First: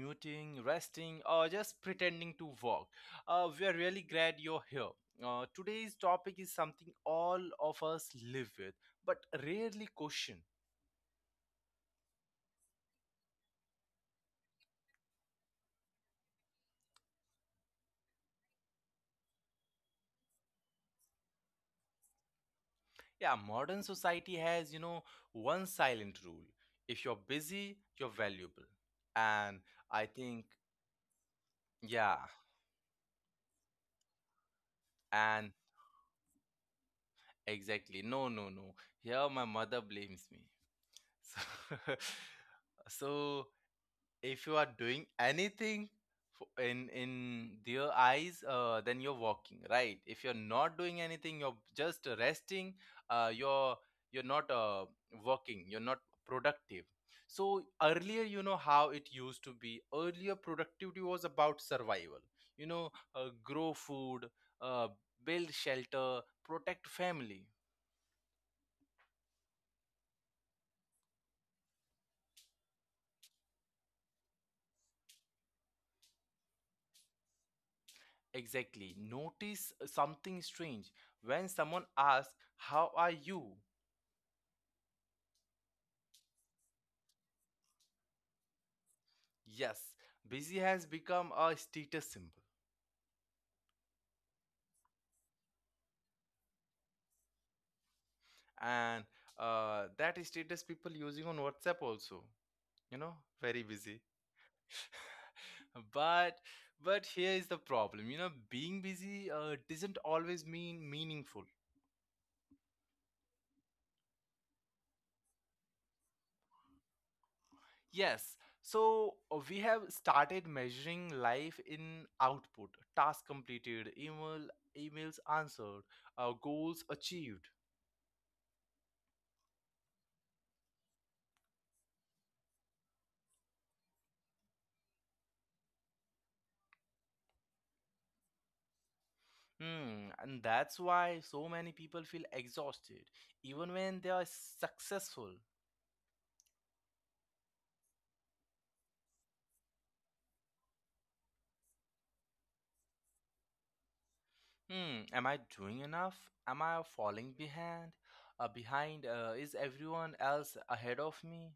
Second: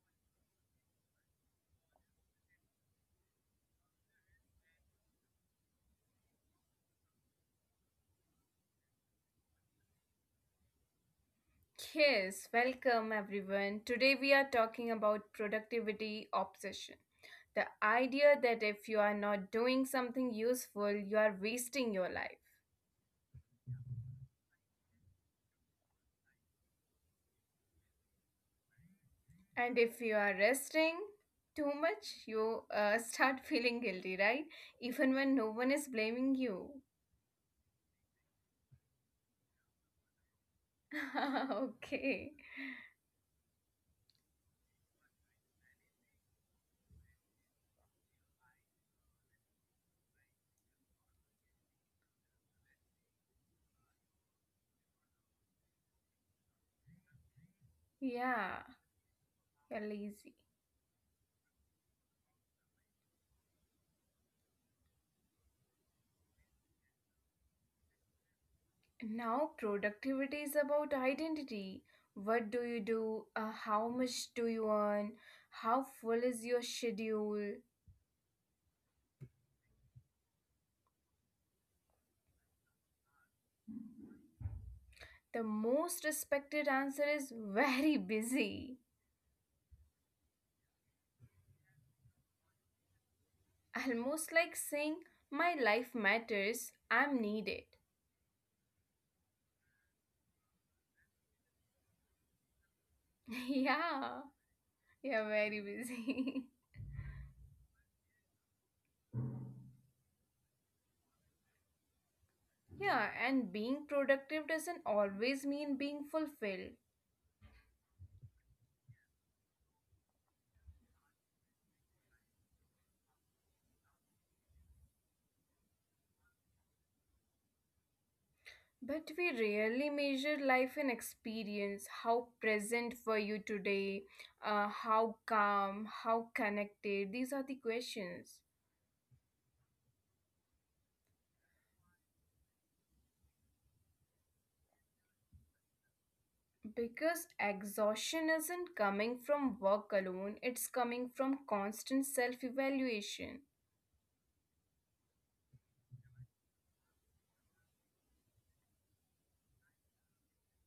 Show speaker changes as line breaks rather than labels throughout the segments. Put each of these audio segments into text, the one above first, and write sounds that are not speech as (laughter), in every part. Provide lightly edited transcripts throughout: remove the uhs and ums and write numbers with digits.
commuting, resting, or just pretending to walk, we are really glad you're here. Today's topic is something all of us live with, but rarely question.
Yes, welcome everyone. Today we are talking about productivity obsession. The idea that if you are not doing something useful, you are wasting your life.
Yeah, modern society has, you know, one silent rule. If you're busy, you're valuable. And I
And if
think,
you are resting too
yeah,
much, you start (laughs) feeling guilty, right? Even
and
when no one is blaming you.
exactly. No, no, no. Here, my mother blames me. (laughs)
(laughs)
So,
Okay.
(laughs) so if you are doing anything in their eyes, then you're walking right. If you're not doing anything, you're just resting. uh, you're you're not working, you're not productive. So earlier, you know
Yeah,
how it used to be,
you're
earlier
lazy.
productivity was about survival, you know. Grow food, uh, build shelter, protect family.
Now, productivity is about identity. What do you do? How much do you earn? How full is your schedule?
Exactly. Notice something strange. When someone asks how are you?
The most respected answer is very (laughs) busy.
Yes, busy has become a status symbol,
Almost like saying, my life matters, I'm needed.
and that status people using on WhatsApp also. You know, very busy.
(laughs) Yeah, yeah,
(laughs)
very
but
busy.
but here is the problem. You know, being busy doesn't always mean meaningful.
(laughs) Yeah, and being productive doesn't always mean being fulfilled.
Yes, so we have started measuring life in output, task completed, emails answered, goals achieved.
But we rarely measure life in experience. How present were you today? How calm? How connected? These are the questions.
Hmm, and that's why so many people feel exhausted, even when they are successful.
Because exhaustion isn't coming from work alone, it's coming from constant self evaluation.
Hmm, am I doing enough? Am I falling behind? Is everyone else ahead of me?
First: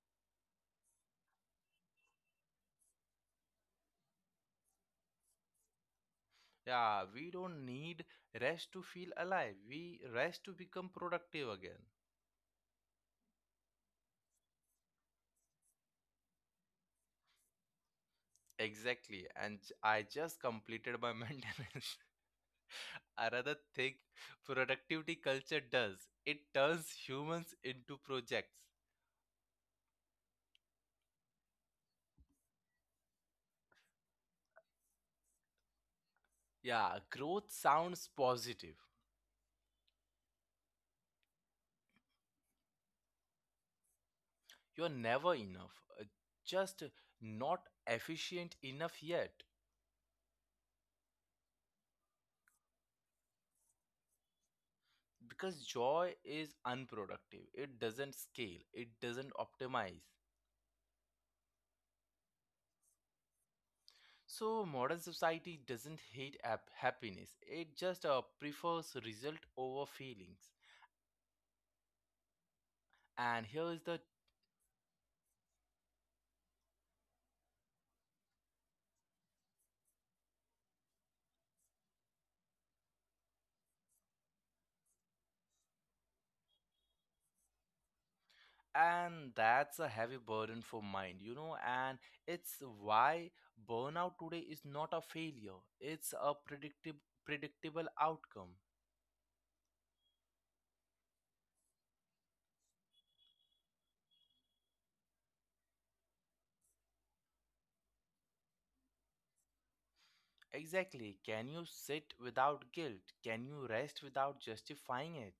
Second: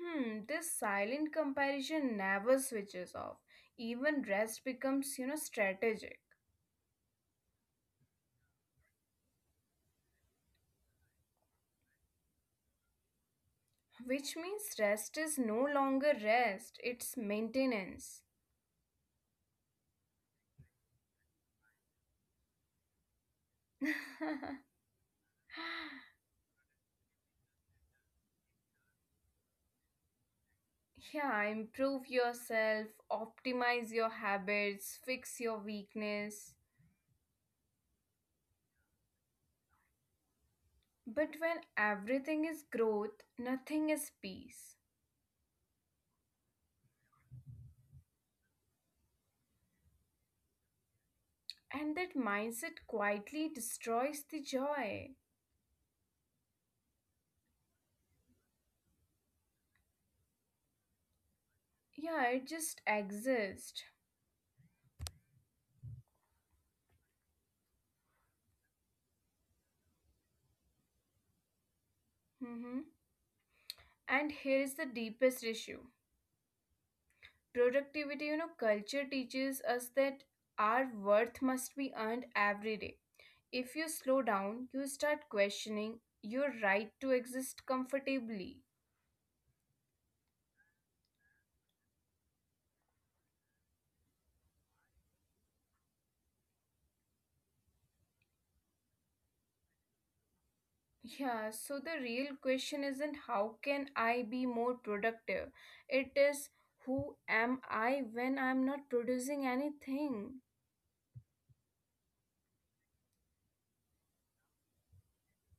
Hmm, this silent comparison never switches off. Even rest becomes, strategic.
Yeah, we don't need rest to feel alive. We rest to become productive again.
Which means rest is no longer rest, it's maintenance.
Exactly, and I just completed my (laughs) maintenance. I rather think
(laughs)
productivity culture does. It turns humans into projects.
Yeah, improve yourself, optimize your habits, fix your weakness,
Yeah, growth sounds positive.
but when everything is growth, nothing is peace,
You're never enough, just not efficient enough yet.
and that mindset quietly destroys the joy.
Because joy is unproductive, it doesn't scale, it doesn't optimize.
Yeah, it just exists.
So, modern society doesn't hate happiness, it just prefers result over feelings.
Hmm,
And here is the
and here is the deepest issue. Productivity, culture teaches us that our worth must be earned every day. If you slow down, you start questioning your right to exist comfortably.
and that's a heavy burden for mind, you know, and it's why burnout today is not a failure, it's a predictable outcome.
Yeah, so the real question isn't how can I be more productive? It is, who am I when I'm not producing anything?
Exactly, can you sit without guilt, can you rest without justifying it?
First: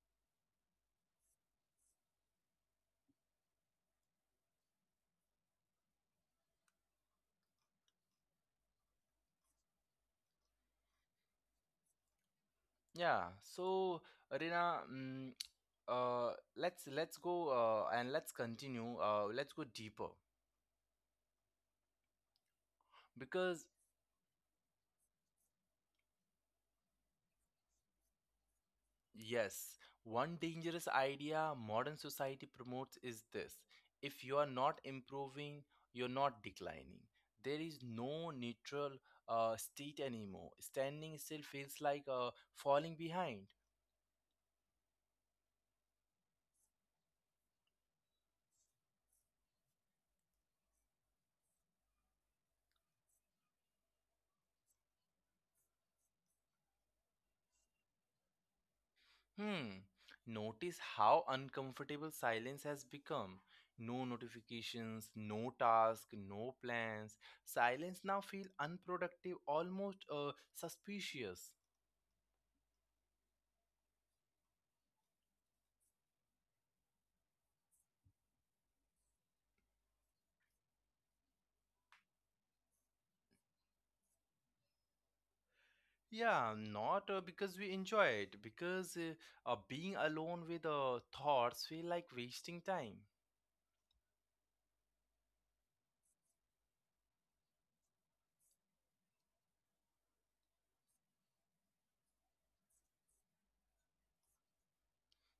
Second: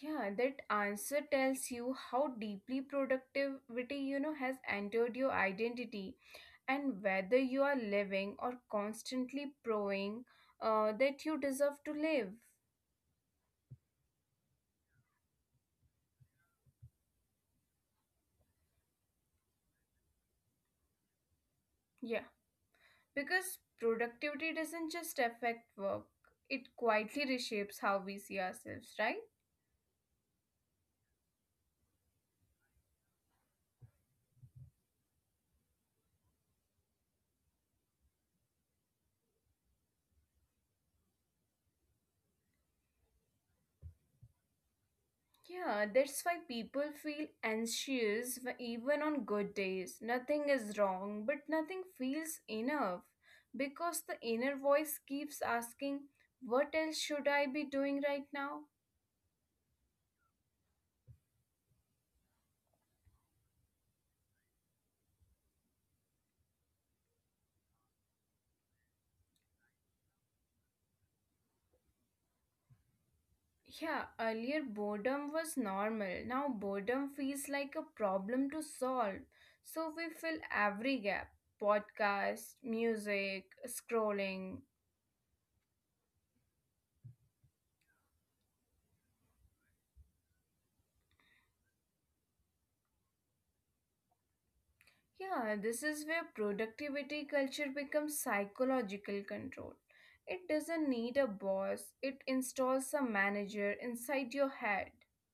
Yeah, that answer tells you how deeply productivity, has entered your identity and whether you are living or constantly proving that you deserve to live.
Yeah, so arena, uh let's go, and let's continue, let's go deeper,
Yeah,
because
because productivity doesn't just affect work, it quietly reshapes how we see ourselves, right?
yes, one dangerous idea modern society promotes is this. If you are not improving, you're not declining. There is no neutral state anymore. Standing still feels like falling behind.
Yeah, that's why people feel anxious even on good days. Nothing is wrong, but nothing feels enough because the inner voice keeps asking, what else should I be doing right now?
Hmm, notice how uncomfortable silence has become. No notifications, no task, no plans. Silence now feels unproductive, almost suspicious.
Yeah, earlier boredom was normal. Now boredom feels like a problem to solve. So we fill every gap, podcast, music, scrolling.
Yeah, not because we enjoy it, because being alone with thoughts feel like wasting time.
Yeah, this is where productivity culture becomes psychological control. It doesn't need a boss, it installs a manager inside your head.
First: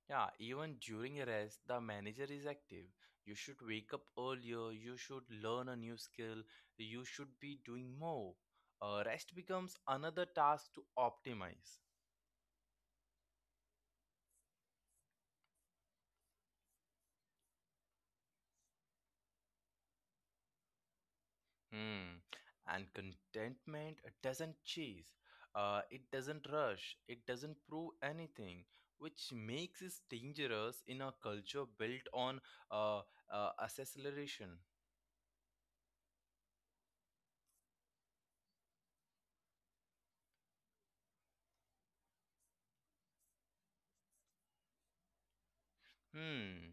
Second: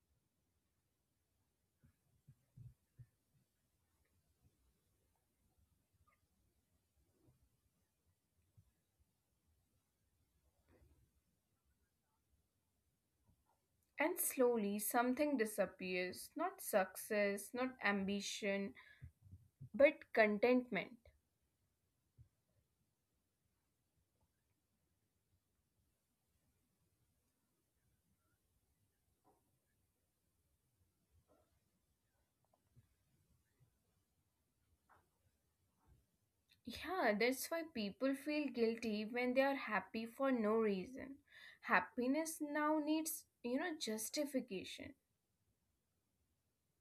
Yeah, even during a rest, the manager is active. You should wake up earlier, you should learn a new skill, you should be doing more. Rest becomes another task to optimize.
And slowly something disappears, not success, not ambition, but contentment.
Hmm. And contentment doesn't chase, it doesn't rush, it doesn't prove anything, which makes it dangerous in a culture built on uh, acceleration.
Yeah, that's why people feel guilty when they are happy for no reason. Happiness now needs, justification.
Hmm.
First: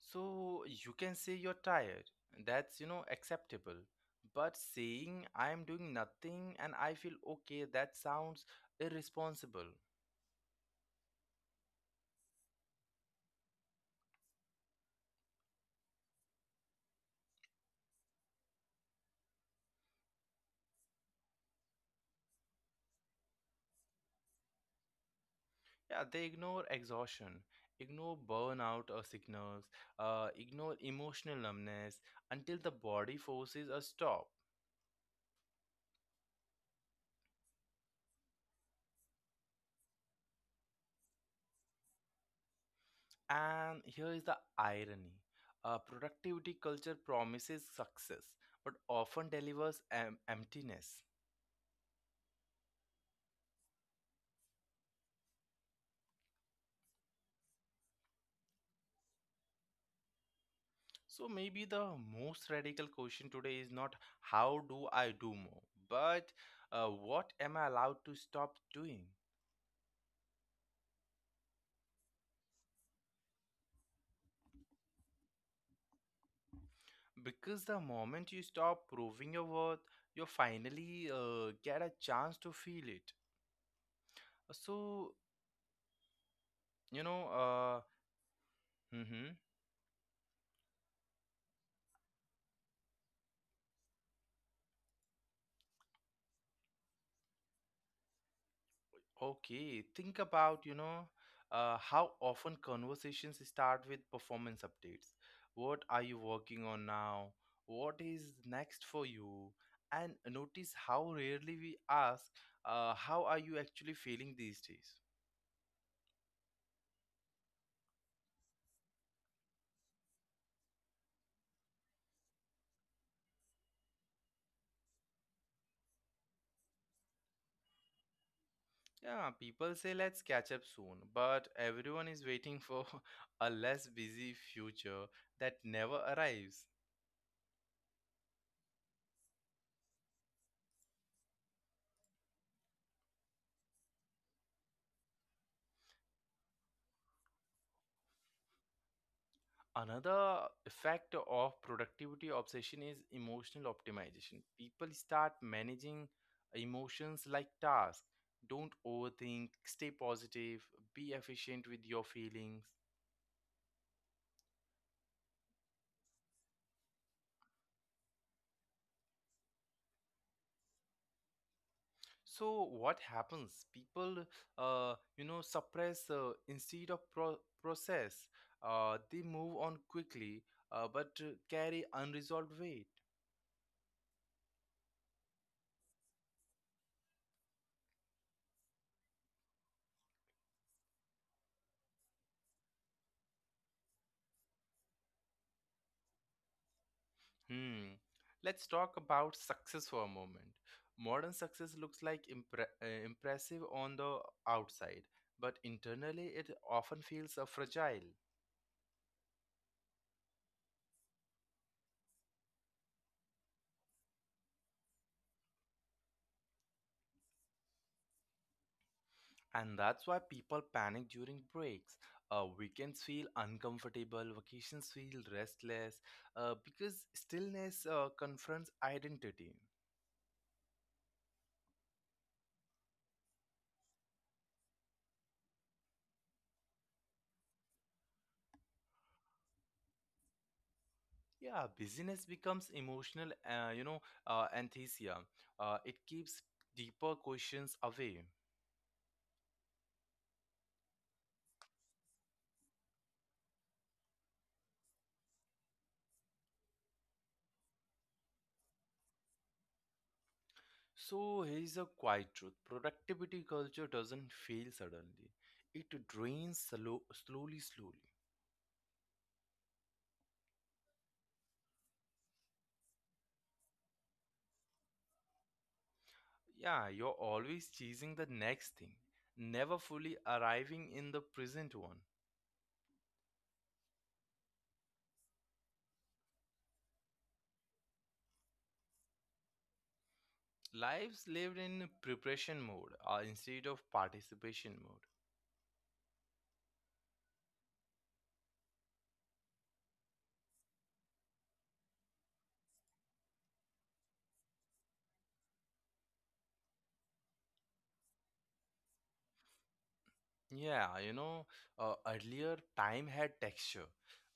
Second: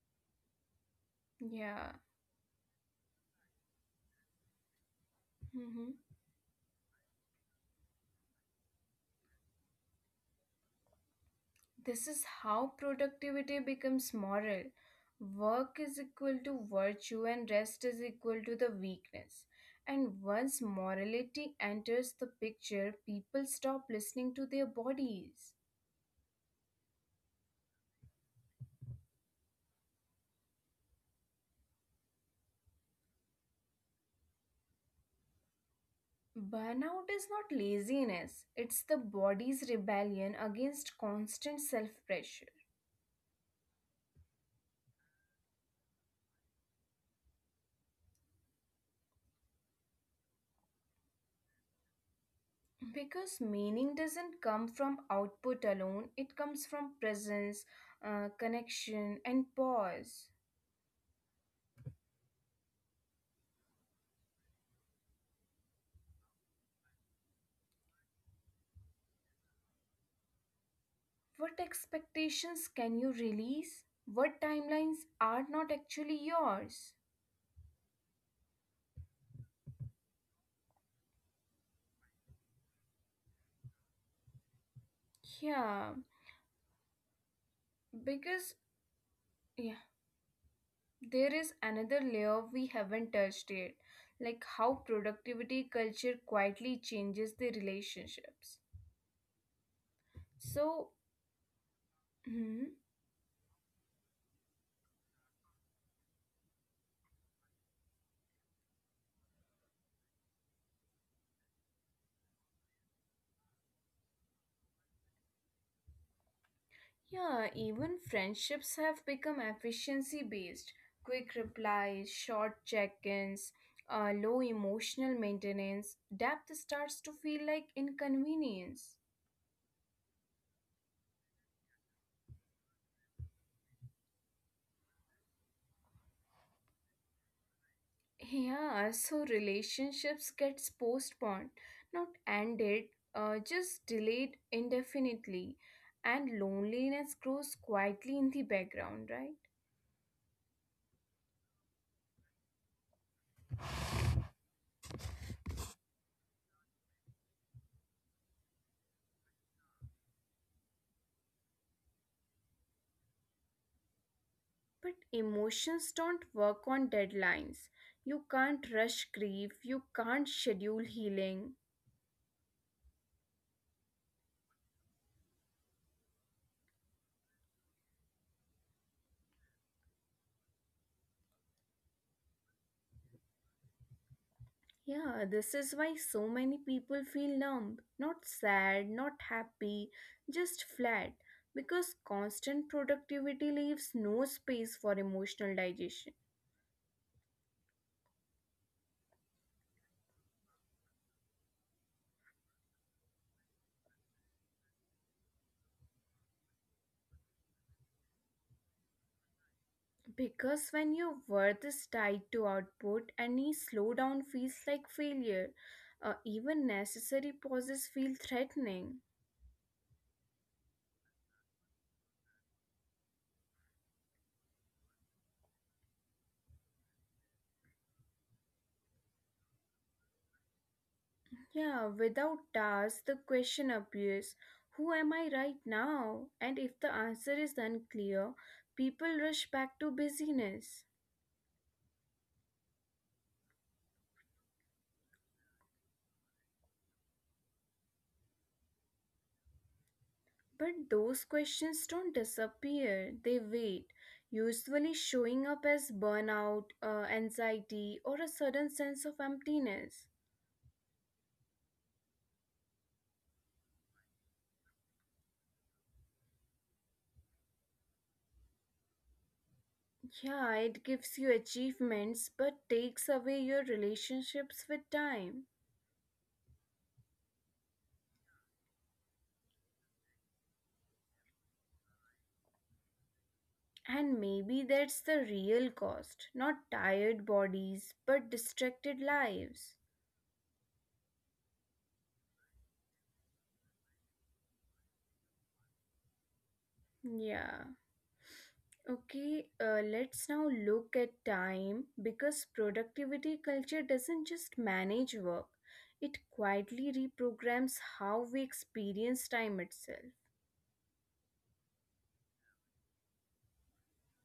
So you can say you're
Yeah.
tired. That's, you know, acceptable. But saying I'm doing
Mm-hmm.
nothing and I feel okay, that sounds irresponsible.
This is how productivity becomes moral. Work is equal to virtue, and rest is equal to the weakness. And once morality enters the picture, people stop listening to their bodies.
Yeah, they ignore exhaustion, ignore burnout or signals, ignore emotional numbness until the body forces a stop.
Burnout is not laziness, it's the body's rebellion against constant self pressure.
And here is the irony. Productivity culture promises success but often delivers emptiness.
Because meaning doesn't come from output alone, it comes from presence, connection, and pause.
So maybe the most radical question today is not how do I do more, but what am I allowed to stop doing?
What expectations can you release? What timelines are not actually yours?
Because the moment you stop proving your worth, you finally get a chance to feel it. So,
Yeah,
you know,
because
hmm
yeah, there is another layer we haven't touched yet, like how productivity culture quietly changes the relationships.
okay, think about, you
So,
know, how
hmm,
often conversations start with performance updates. What are you working on now? What is next for you? And notice how rarely we ask, how are you actually feeling these days?
yeah, even friendships have become efficiency based. Quick replies, short check-ins, low emotional maintenance. Depth starts to feel like inconvenience.
Yeah, people say let's catch up soon, but everyone is waiting for (laughs) a less busy future that never arrives.
Yeah, so relationships gets postponed, not ended, just delayed indefinitely, and loneliness grows quietly in the background, right?
Another effect of productivity obsession is emotional optimization. People start managing emotions like tasks. Don't overthink, stay positive, be efficient with your feelings.
But emotions don't work on deadlines. You can't rush grief, you can't schedule healing.
So what happens, people you know suppress instead of process, they move on quickly, but carry unresolved weight.
Yeah, this is why so many people feel numb, not sad, not happy, just flat, because constant productivity leaves no space for emotional digestion.
Hmm, let's talk about success for a moment. Modern success looks like impressive on the outside, but internally it often feels fragile.
Because when your worth is tied to output, any slowdown feels like failure. Even necessary pauses feel threatening.
And that's why people panic during breaks. Weekends feel uncomfortable, vacations feel restless, because stillness confronts identity.
Yeah, without tasks, the question appears, who am I right now? And if the answer is unclear, people rush back to busyness.
Yeah, busyness becomes emotional, you know, anesthesia. It keeps deeper questions away.
But those questions don't disappear, they wait, usually showing up as burnout, anxiety, or a sudden sense of emptiness.
So here's a quiet truth: productivity culture doesn't fail suddenly, it drains slowly, slowly.
Yeah, it gives you achievements but takes away your relationships with time.
Yeah, you're always chasing the next thing, never fully arriving in the present one.
And maybe that's the real cost, not tired bodies, but distracted lives.
Lives lived in preparation mode instead of participation mode.
Yeah. Okay, let's now look at time, because productivity culture doesn't just manage work, it quietly reprograms how we experience time itself.
Yeah, you know, earlier time had texture.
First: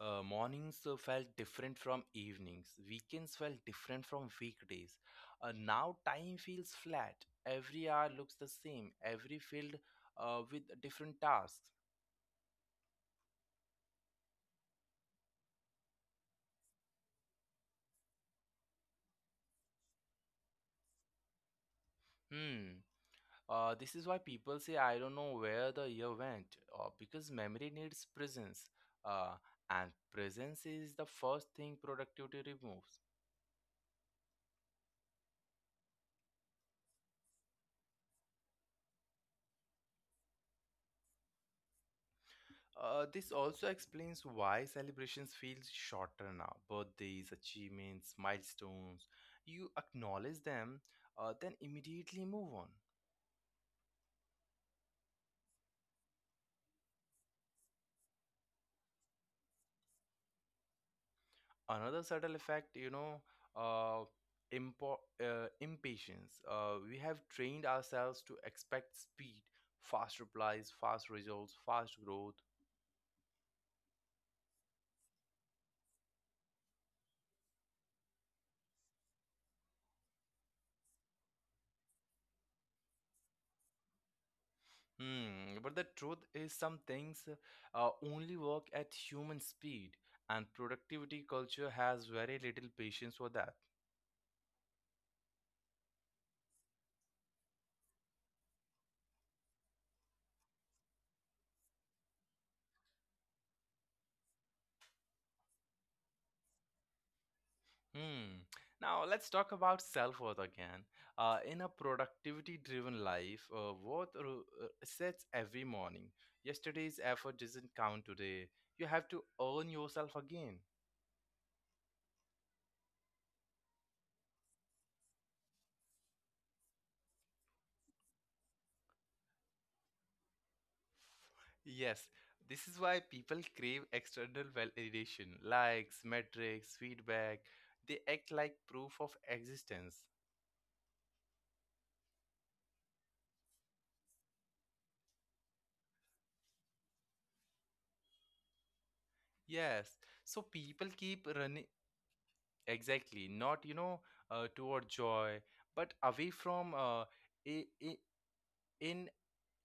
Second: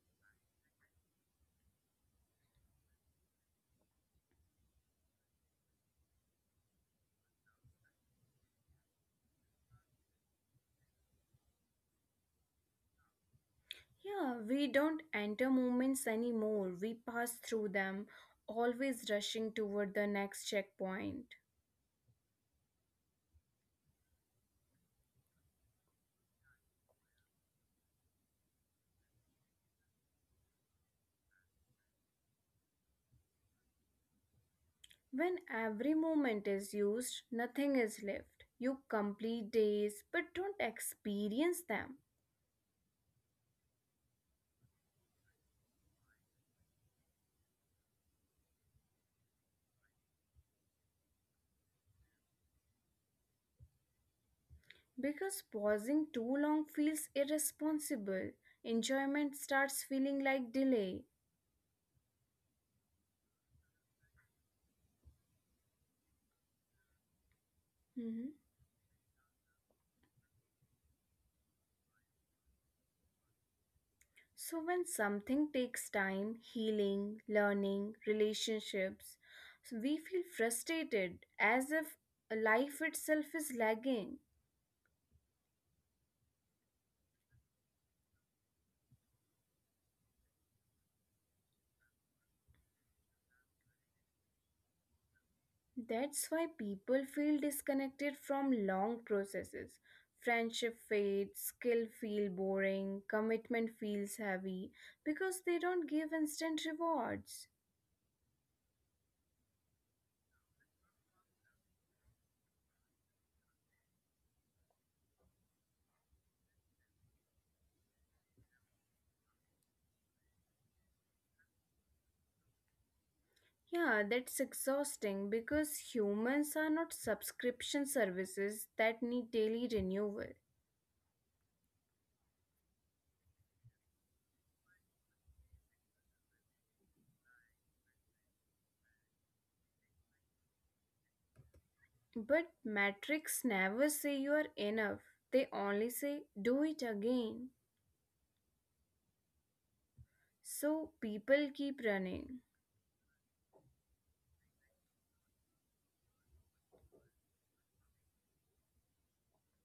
Mornings felt different from evenings, weekends felt different from weekdays. Now time feels flat. Every hour looks the same, every field with different tasks.
Yeah, we don't enter moments anymore. We pass through them, always rushing toward the next checkpoint.
Hmm. This is why people say, I don't know where the year went, because memory needs presence, uh, and presence is the first thing productivity removes.
When every moment is used, nothing is left. You complete days but don't experience them
This also explains why celebrations feel shorter now. Birthdays, achievements, milestones. You acknowledge them, then immediately move on.
because pausing too long feels irresponsible. Enjoyment starts feeling like delay.
Another subtle effect, you know, uh, impatience. We have trained ourselves
Mm-hmm.
to expect speed, fast replies, fast results, fast growth.
So, when something takes time, healing, learning, relationships, so we feel frustrated as if life itself is lagging.
Hmm. But the truth is, some things only work at human speed, and productivity culture has very little patience for that.
That's why people feel disconnected from long processes. Friendship fades, skill feel boring, commitment feels heavy because they don't give instant rewards.
Hmm. Now let's talk about self-worth again. In a productivity-driven life, worth sets every morning. Yesterday's effort doesn't count today. You have to earn yourself again.
Yeah, that's exhausting because humans are not subscription services that need daily renewal.
Yes, this is why people crave external validation, likes, metrics, feedback. They act like proof of existence.
But metrics never say you are enough. They only say do it again.
Yes, so people
So
keep
people
running,
keep running.
exactly, not you know toward joy, but away from, a, in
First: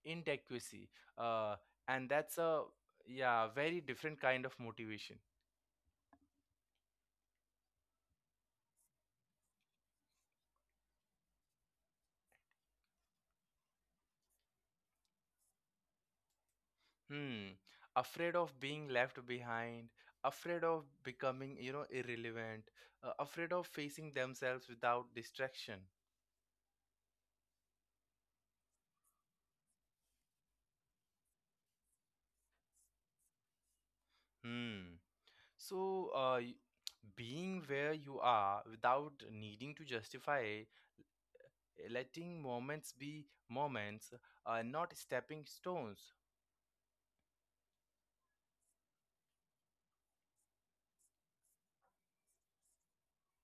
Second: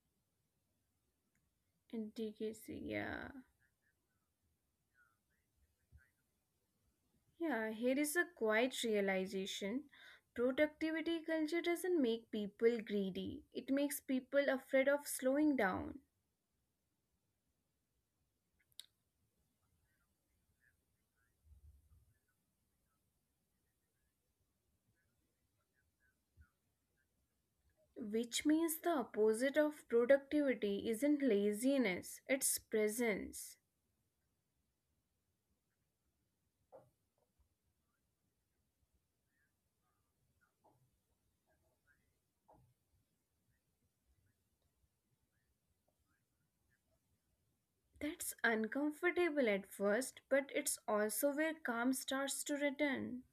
inadequacy, uh, and
And
that's a,
DKC, yeah.
yeah, very different kind of motivation.
Yeah, here is a quiet realization. Productivity culture doesn't make people greedy. It makes people afraid of slowing down.
Hmm, afraid of being left behind, afraid of becoming, you know, irrelevant, afraid of facing themselves without distraction.
Which means the opposite of productivity isn't laziness, it's presence.
Hmm, so being where you are without needing to justify, eh, letting moments be moments, not stepping stones.
That's uncomfortable at first, but it's also where calm starts to return.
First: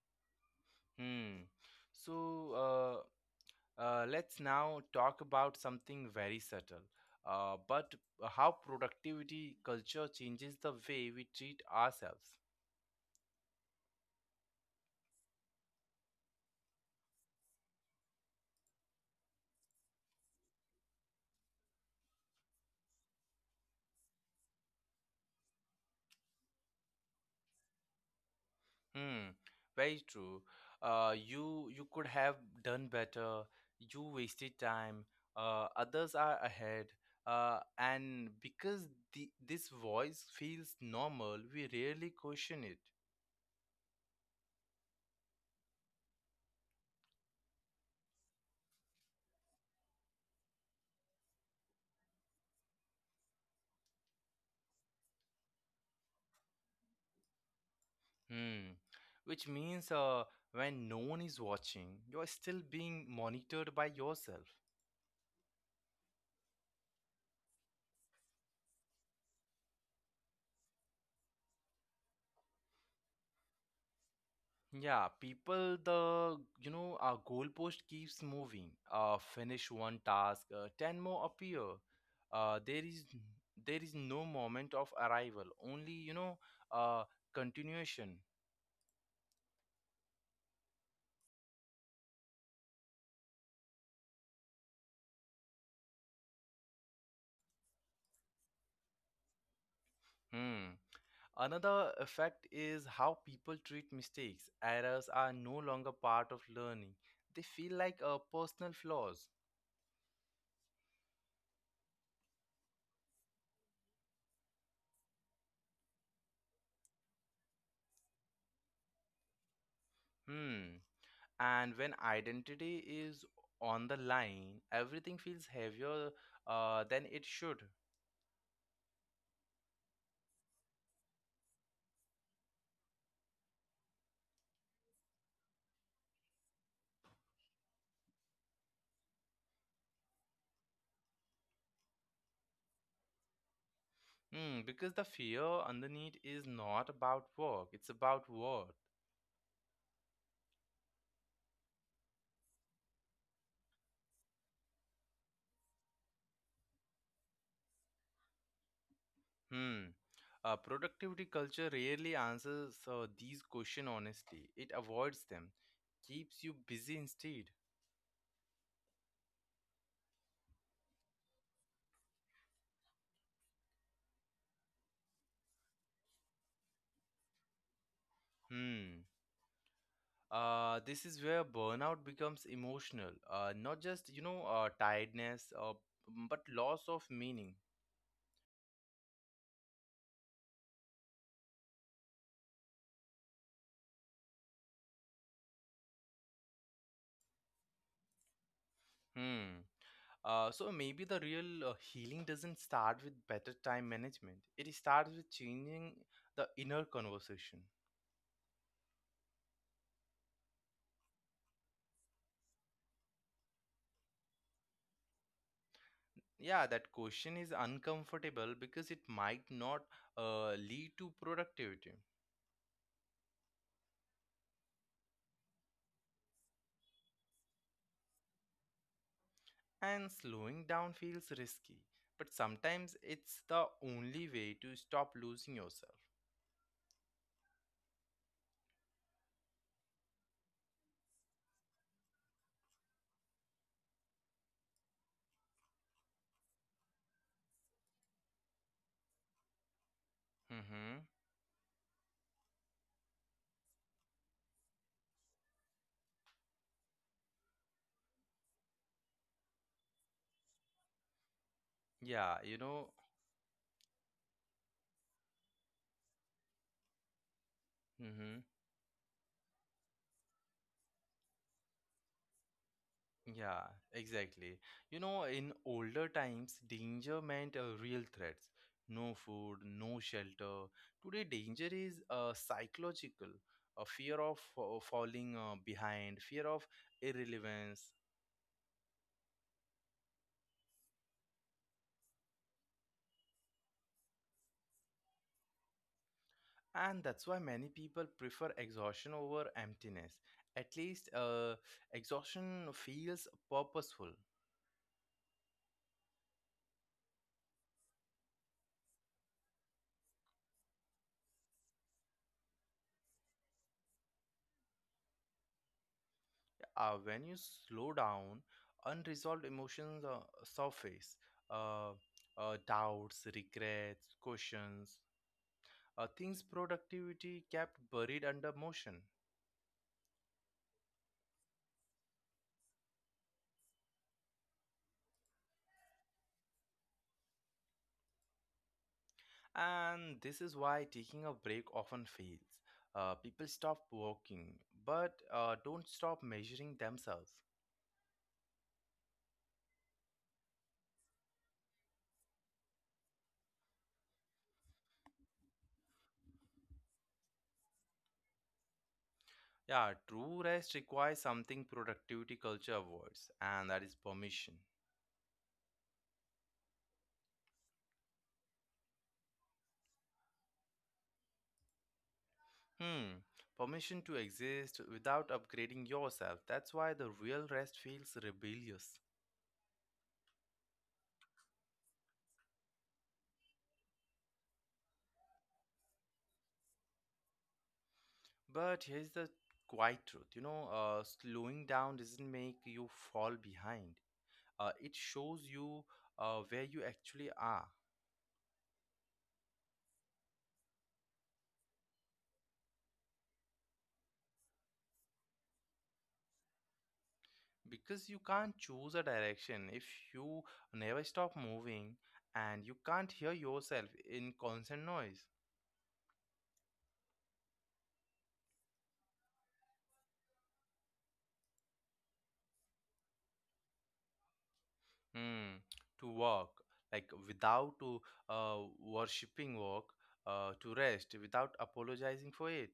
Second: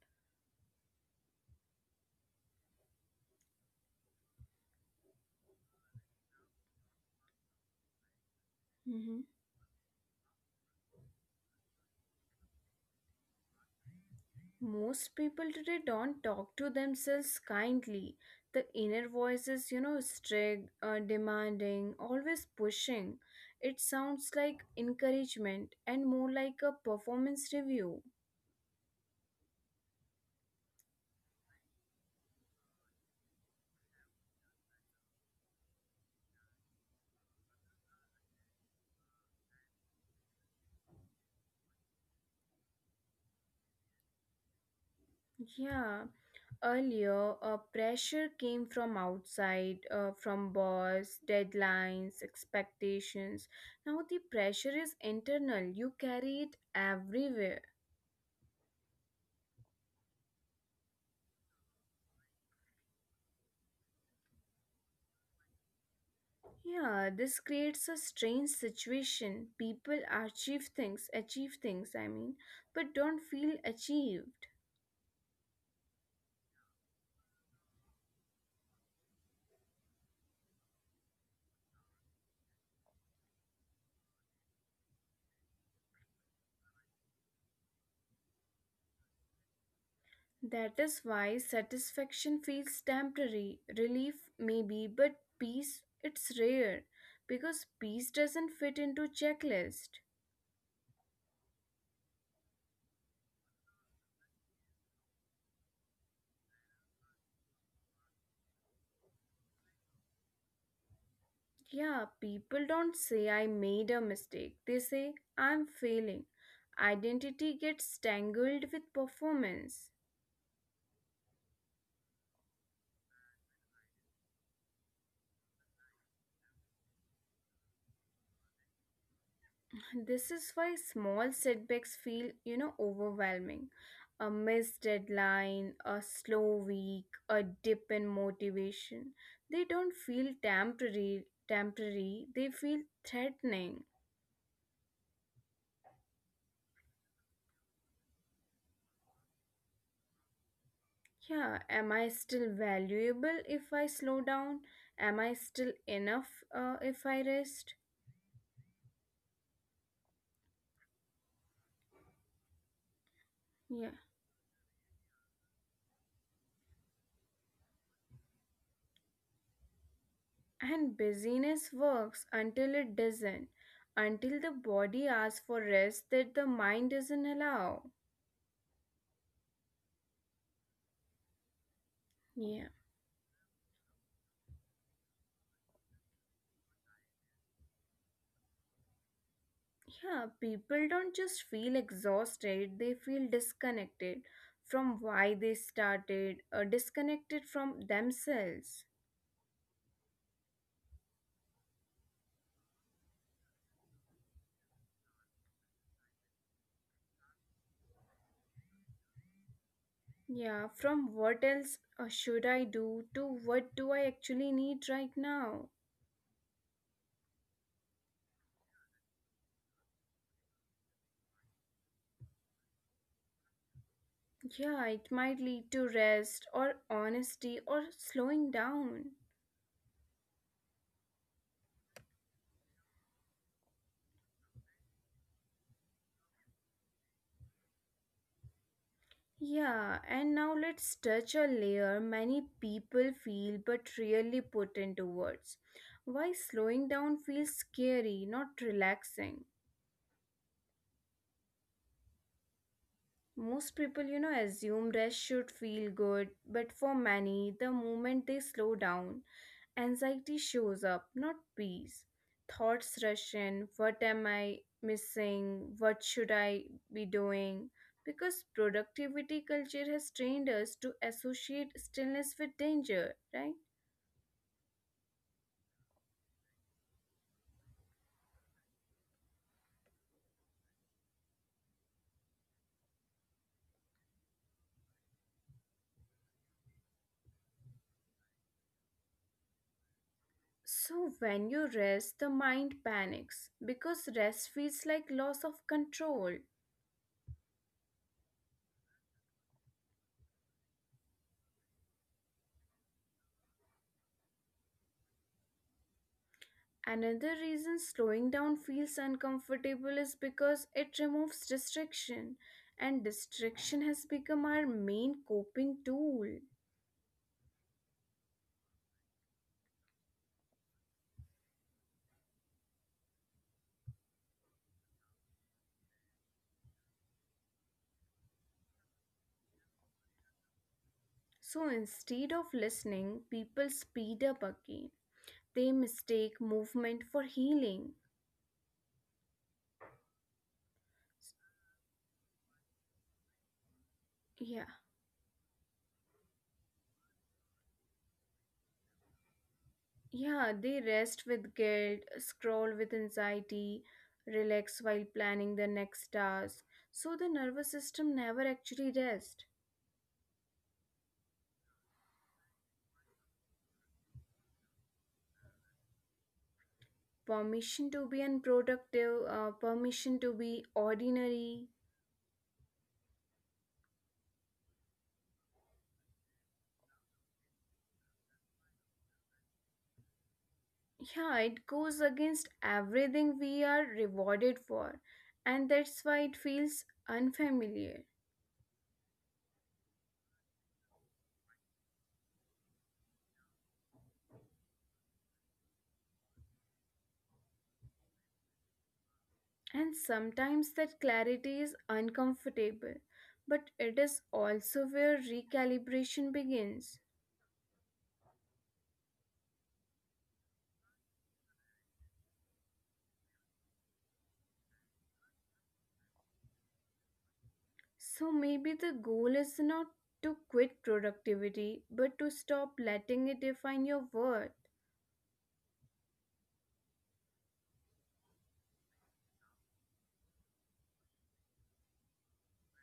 hmm so uh, let's now talk about something very subtle, but how
Mhm.
productivity culture changes the way we treat ourselves.
Most people today don't talk to themselves kindly. The inner voice is, strict, demanding, always pushing. It sounds like encouragement and more like a performance review.
Hmm, very true. You you could have done better. You wasted time. Others are ahead. And because this voice feels normal, we rarely question it.
Yeah, earlier, pressure came from outside, from boss, deadlines, expectations. Now the pressure is internal. You carry it everywhere.
Hmm, which means when no one is watching, you are still being monitored by yourself.
Yeah, this creates a strange situation. People achieve things, but don't feel achieved.
Yeah, people, the, you know, our goalpost keeps moving. Finish one task, ten more appear. There is no moment of arrival, only you know, uh, continuation.
That is why satisfaction feels temporary. Relief, maybe, but peace, it's rare. Because peace doesn't fit into checklist.
Hmm. Another effect is how people treat mistakes. Errors are no longer part of learning; they feel like personal flaws.
Yeah, people don't say I made a mistake. They say I'm failing. Identity gets tangled with performance.
Hmm. And when identity is on the line, everything feels heavier than it should.
This is why small setbacks feel, overwhelming. A missed deadline, a slow week, a dip in motivation. They don't feel temporary, they feel threatening.
Hmm, because the fear underneath is not about work, it's about worth.
Yeah, am I still valuable if I slow down? Am I still enough if I rest?
Hmm. Productivity culture rarely answers these questions
Yeah.
honestly, it avoids them, keeps you busy instead.
And busyness works until it doesn't, until the body asks for rest that the mind doesn't allow.
Hmm. This is where burnout becomes
Yeah.
emotional, not just you know tiredness, but loss of meaning.
Yeah, people don't just feel exhausted, they feel disconnected from why they started, or disconnected from themselves.
Hmm. So maybe the real healing doesn't start with better time management. It starts with changing the inner conversation.
Yeah, from what else should I do to what do I actually need right now?
Yeah, that question is uncomfortable because it might not lead to productivity.
Yeah, it might lead to rest or honesty or slowing down.
And slowing down feels risky, but sometimes it's the only way to stop losing yourself.
Yeah, and now let's touch a layer many people feel but rarely put into words. Why slowing down feels scary, not relaxing.
Mm-hmm.
Most people, assume rest should feel good, but for many, the moment they slow down, anxiety shows up, not peace.
Yeah, you
Thoughts
know.
rush in, what am I missing? What should I be doing? Because
Mm-hmm.
productivity culture has trained us to associate stillness with danger, right?
Yeah, exactly. You know, in older times, danger meant real threats. No food, no shelter. Today, danger is psychological, a fear of falling behind, fear of irrelevance.
So, when you rest, the mind panics because rest feels like loss of control.
And that's why many people prefer exhaustion over emptiness. At least, exhaustion feels purposeful.
Another reason slowing down feels uncomfortable is because it removes distraction, and distraction has become our main coping tool.
When you slow down, unresolved emotions surface. Uh, Doubts, regrets, questions, things productivity kept buried under motion.
So instead of listening, people speed up again. They mistake movement for healing.
And this is why taking a break often fails. People stop
Yeah,
working, but don't stop measuring themselves.
yeah, they rest with guilt, scroll with anxiety, relax while planning the next task. So the nervous system never actually rests.
Yeah, true rest requires something productivity culture avoids, and that is permission.
Permission to be unproductive, permission to be ordinary.
Hmm, permission to exist without upgrading yourself. That's why the real rest feels rebellious.
Yeah, it goes against everything we are rewarded for, and that's why it feels unfamiliar.
But here's the quiet truth, you know, slowing down doesn't make you fall behind, it shows you where you actually are.
And sometimes that clarity is uncomfortable, but it is also where recalibration begins.
Because you can't choose a direction if you never stop moving, and you can't hear yourself in constant noise.
So maybe the goal is not to quit productivity, but to stop letting it define your worth.
Mm, to walk, like without to worshipping work, to rest without apologizing for it.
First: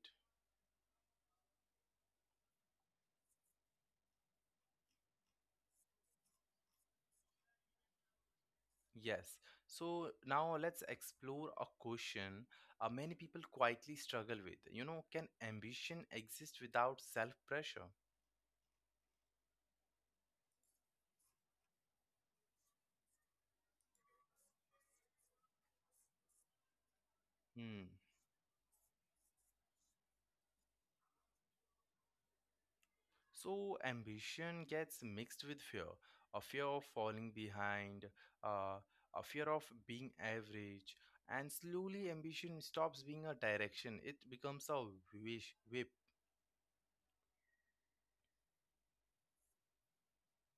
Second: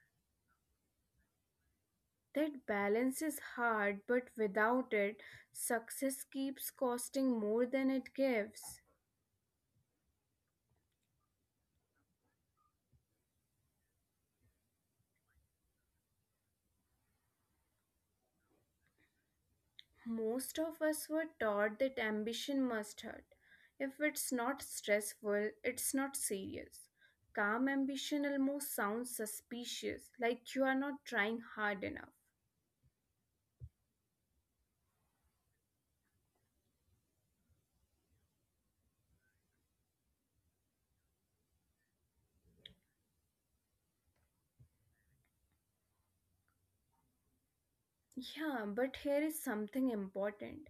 That balance is hard, but without it, success keeps costing more than it gives.
Yes. So now let's explore a question, many people quietly struggle with. You know, can ambition exist without self pressure?
Most of us were taught that ambition must hurt. If it's not stressful, it's not serious. Calm
Hmm.
ambition almost sounds suspicious, like you are not trying hard enough.
So ambition gets mixed with fear, a fear of falling behind, uh, a fear of being average, and slowly ambition stops being a direction. It becomes a wish whip.
Yeah, but here is something important.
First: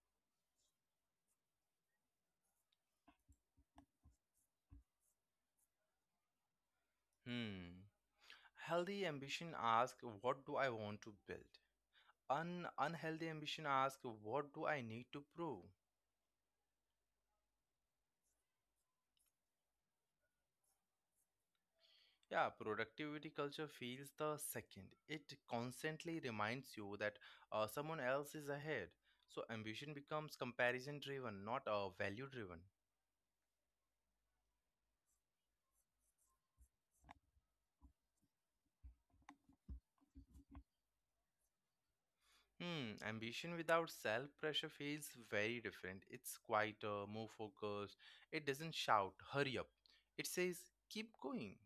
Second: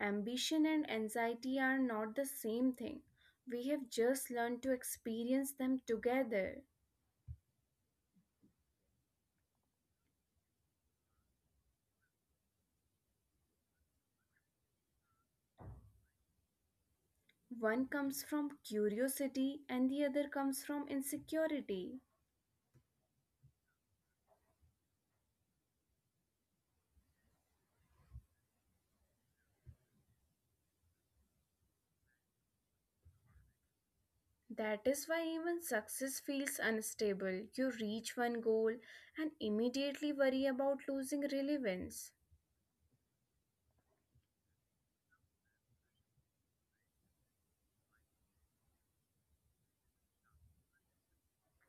Ambition and anxiety are not the same thing. We have just learned to experience them together.
Hmm. Healthy ambition asks, "What do I want to build?" An unhealthy ambition asks, "What do I need to prove?"
One comes from curiosity and the other comes from insecurity.
Yeah, productivity culture feels the second. It constantly reminds you that someone else is ahead. So ambition becomes comparison driven, not value driven.
That is why even success feels unstable. You reach one goal and immediately worry about losing relevance.
Hmm, ambition without self pressure feels very different. It's quieter, more focused. It doesn't shout, hurry up. It says, keep going.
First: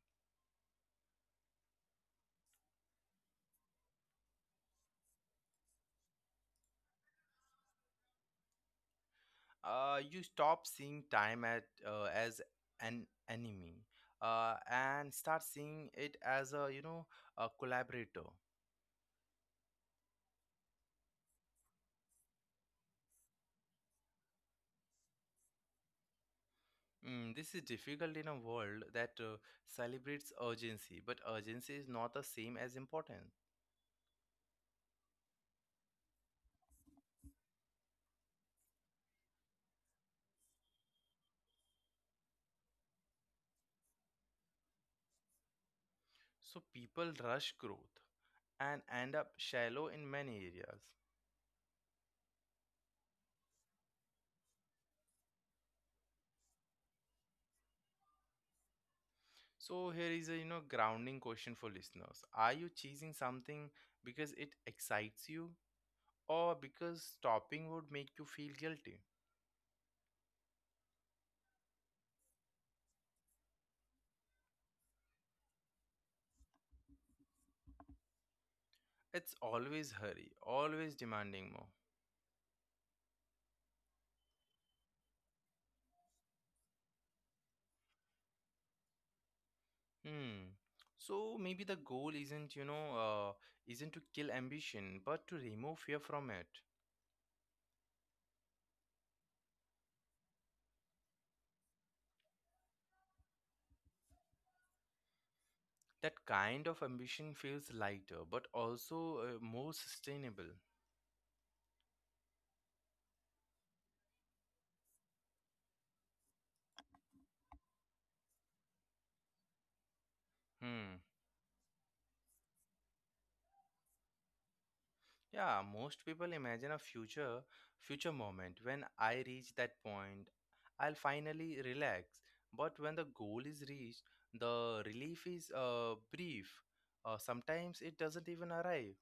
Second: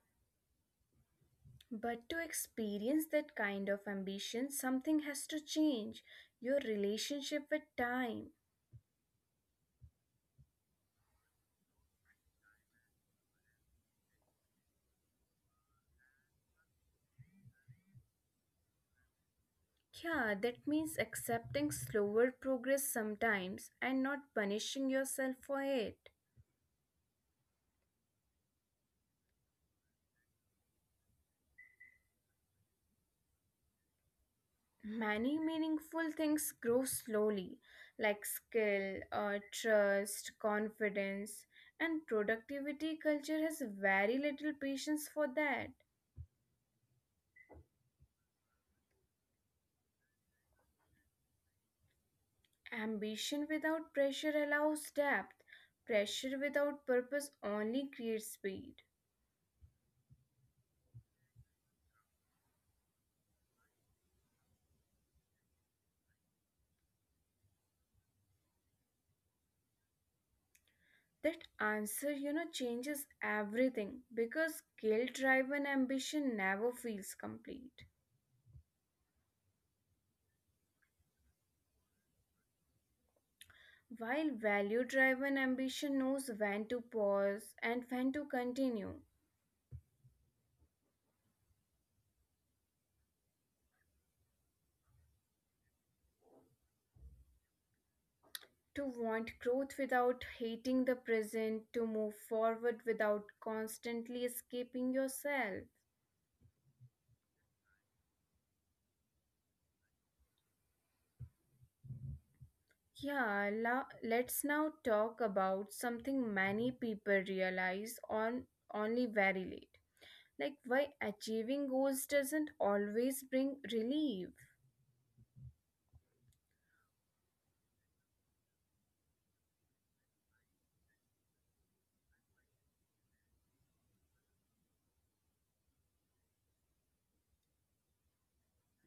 But to experience that kind of ambition, something has to change, your relationship with time.
You stop seeing time as an enemy and start seeing it as a, a collaborator.
Yeah, that means accepting slower progress sometimes and not punishing yourself for it.
Mm, this is difficult in a world that celebrates urgency, but urgency is not the same as importance.
Many meaningful things grow slowly, like skill, trust, confidence, and productivity culture has very little patience for that.
So people rush growth and end up shallow in many areas.
Ambition without pressure allows depth, pressure without purpose only creates speed.
So here is a grounding question for listeners. Are you chasing something because it excites you or because stopping would make you feel guilty?
That answer, changes everything because skill driven ambition never feels complete.
It's always hurry, always demanding more.
While value driven ambition knows when to pause and when to continue.
Hmm. So maybe the goal isn't you know isn't to kill ambition but to remove fear from it.
To want growth without hating the present, to move forward without constantly escaping yourself.
That kind of ambition feels lighter, but also more sustainable.
Yeah, let's now talk about something many people realize on only very late. Like
Hmm.
why achieving goals doesn't always bring relief.
Yeah, most people imagine a future moment when I reach that point, I'll finally relax. But when the goal is reached, the relief is brief. Sometimes it doesn't even arrive.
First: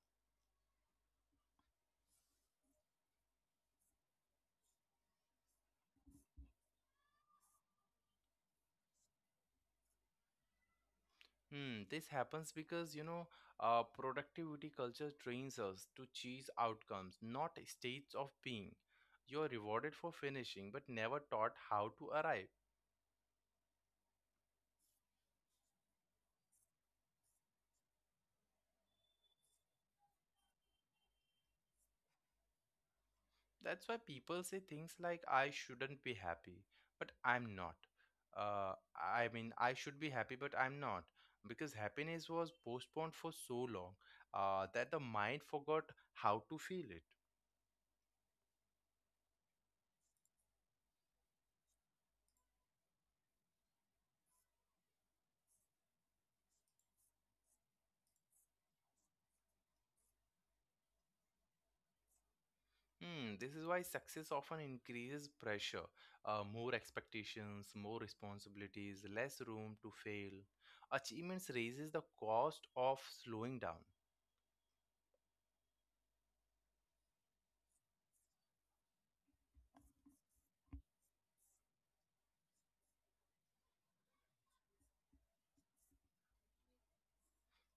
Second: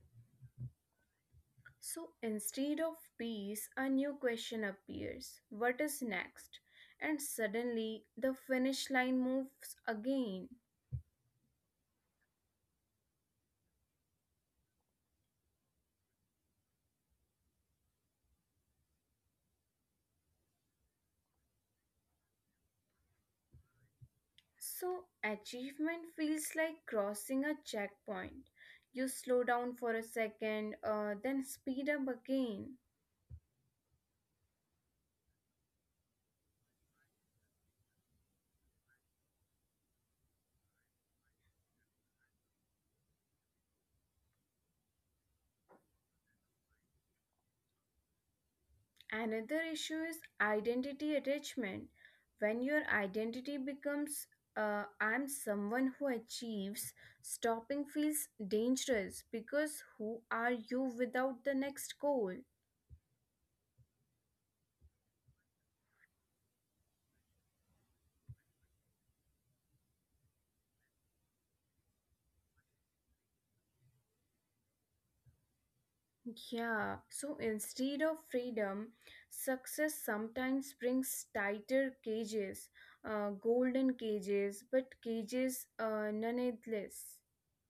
So instead of peace, a new question appears. What is next? And suddenly the finish line moves again.
Hmm, this happens because productivity culture trains us to chase outcomes, not states of being. You're rewarded for finishing, but never taught how to arrive.
So, achievement feels like crossing a checkpoint. You slow down for a second, then speed up again.
That's why people say things like, I shouldn't be happy, but I'm not. I mean, I should be happy, but I'm not. Because happiness was postponed for so long, that the mind forgot how to feel it.
Another issue is identity attachment. When your identity becomes I'm someone who achieves, stopping feels dangerous because who are you without the next goal?
Hmm, this is why success often increases pressure, more expectations, more responsibilities, less room to fail. Achievements raises the cost of slowing down.
Yeah, so instead of freedom, success sometimes brings tighter cages, golden cages, but cages nonetheless.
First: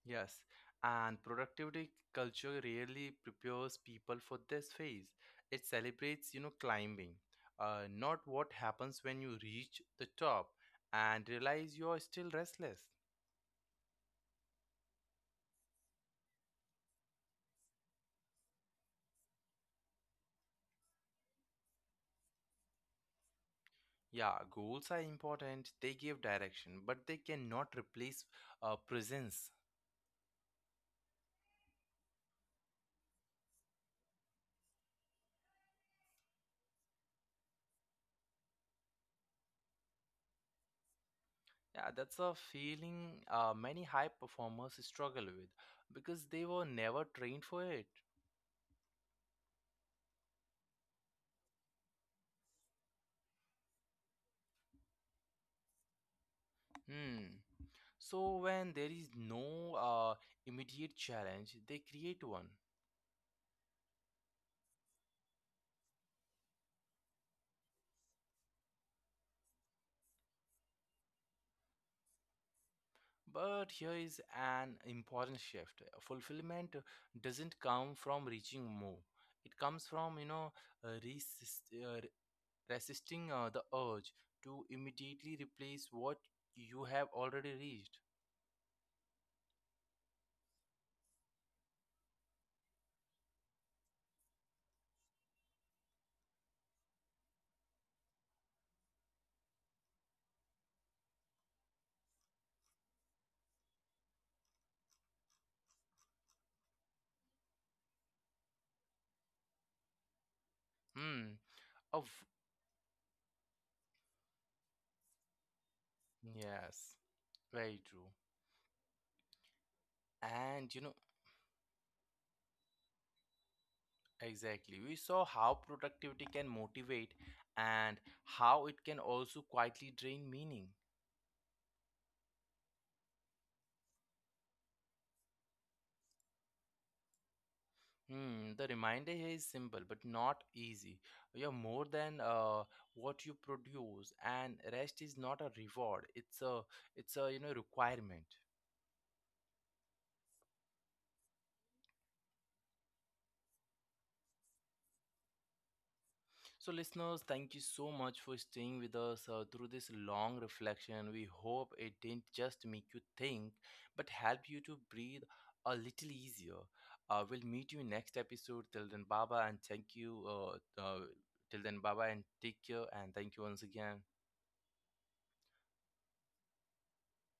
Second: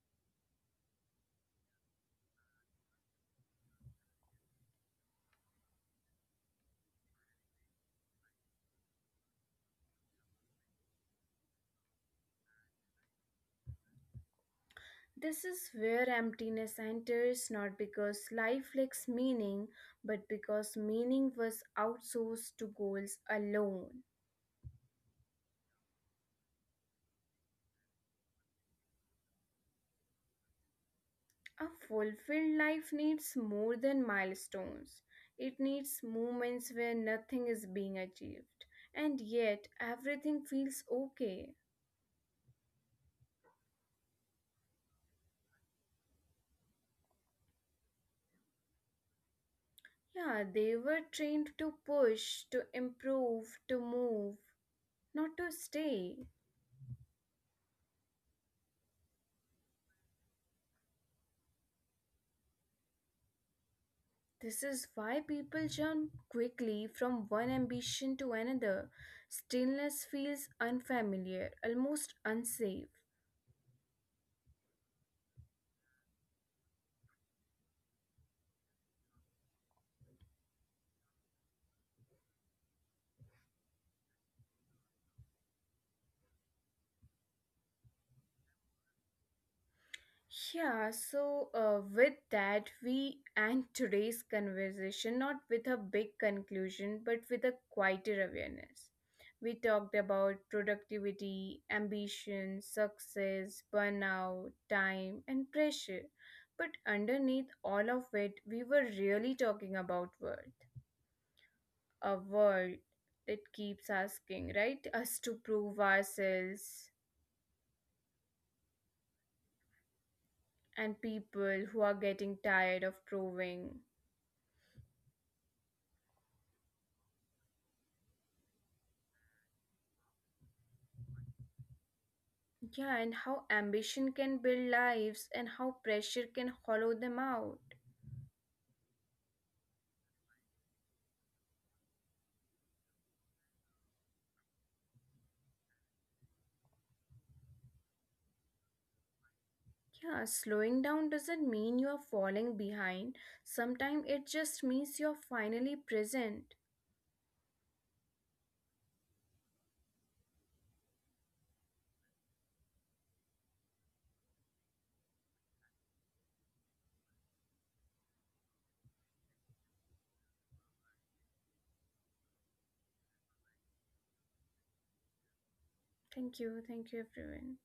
Yes, and productivity culture really prepares people for this phase. It celebrates, climbing, not what happens when you reach the top and realize you are still restless.
This is where emptiness enters, not because life lacks meaning, but because meaning was outsourced to goals alone.
Yeah, goals are important. They give direction, but they cannot replace presence.
A fulfilled life needs more than milestones. It needs moments where nothing is being achieved, and yet everything feels okay.
Yeah, that's a feeling many high performers struggle with because they were never trained for it.
Yeah, they were trained to push, to improve, to move, not to stay.
Hmm. So when there is no immediate challenge, they create one.
This is why people jump quickly from one ambition to another. Stillness feels unfamiliar, almost unsafe.
But here is an important shift. Fulfillment doesn't come from reaching more. It comes from, uh, resist, uh, resisting the urge to immediately replace what you have already reached.
Yeah, so with that, we end today's conversation not with a big conclusion, but with a quieter awareness. We talked about productivity, ambition, success, burnout, time, and pressure. But underneath all of it, we were really talking about worth.
Hmm.
A
Of
world that keeps asking, right, us to prove ourselves,
yes. Very true. And you know,
and people who are getting tired of proving.
exactly. We saw how productivity can motivate and how it can also quietly drain meaning.
Yeah, and how ambition can build lives and how pressure can hollow them out.
Hmm, the reminder here is simple but not easy. You're more than what you produce, and rest is not a reward. It's a it's a requirement.
Yeah, slowing down doesn't mean you're falling behind. Sometimes it just means you're finally present.
So, listeners, thank you so much for staying with us through this long reflection. We hope it didn't just make you think, but help you to breathe a little easier. We'll meet you in next episode. Till then, Baba, and thank you. Till then, Baba, and take care. And thank you once again.
Thank you. Thank you, everyone.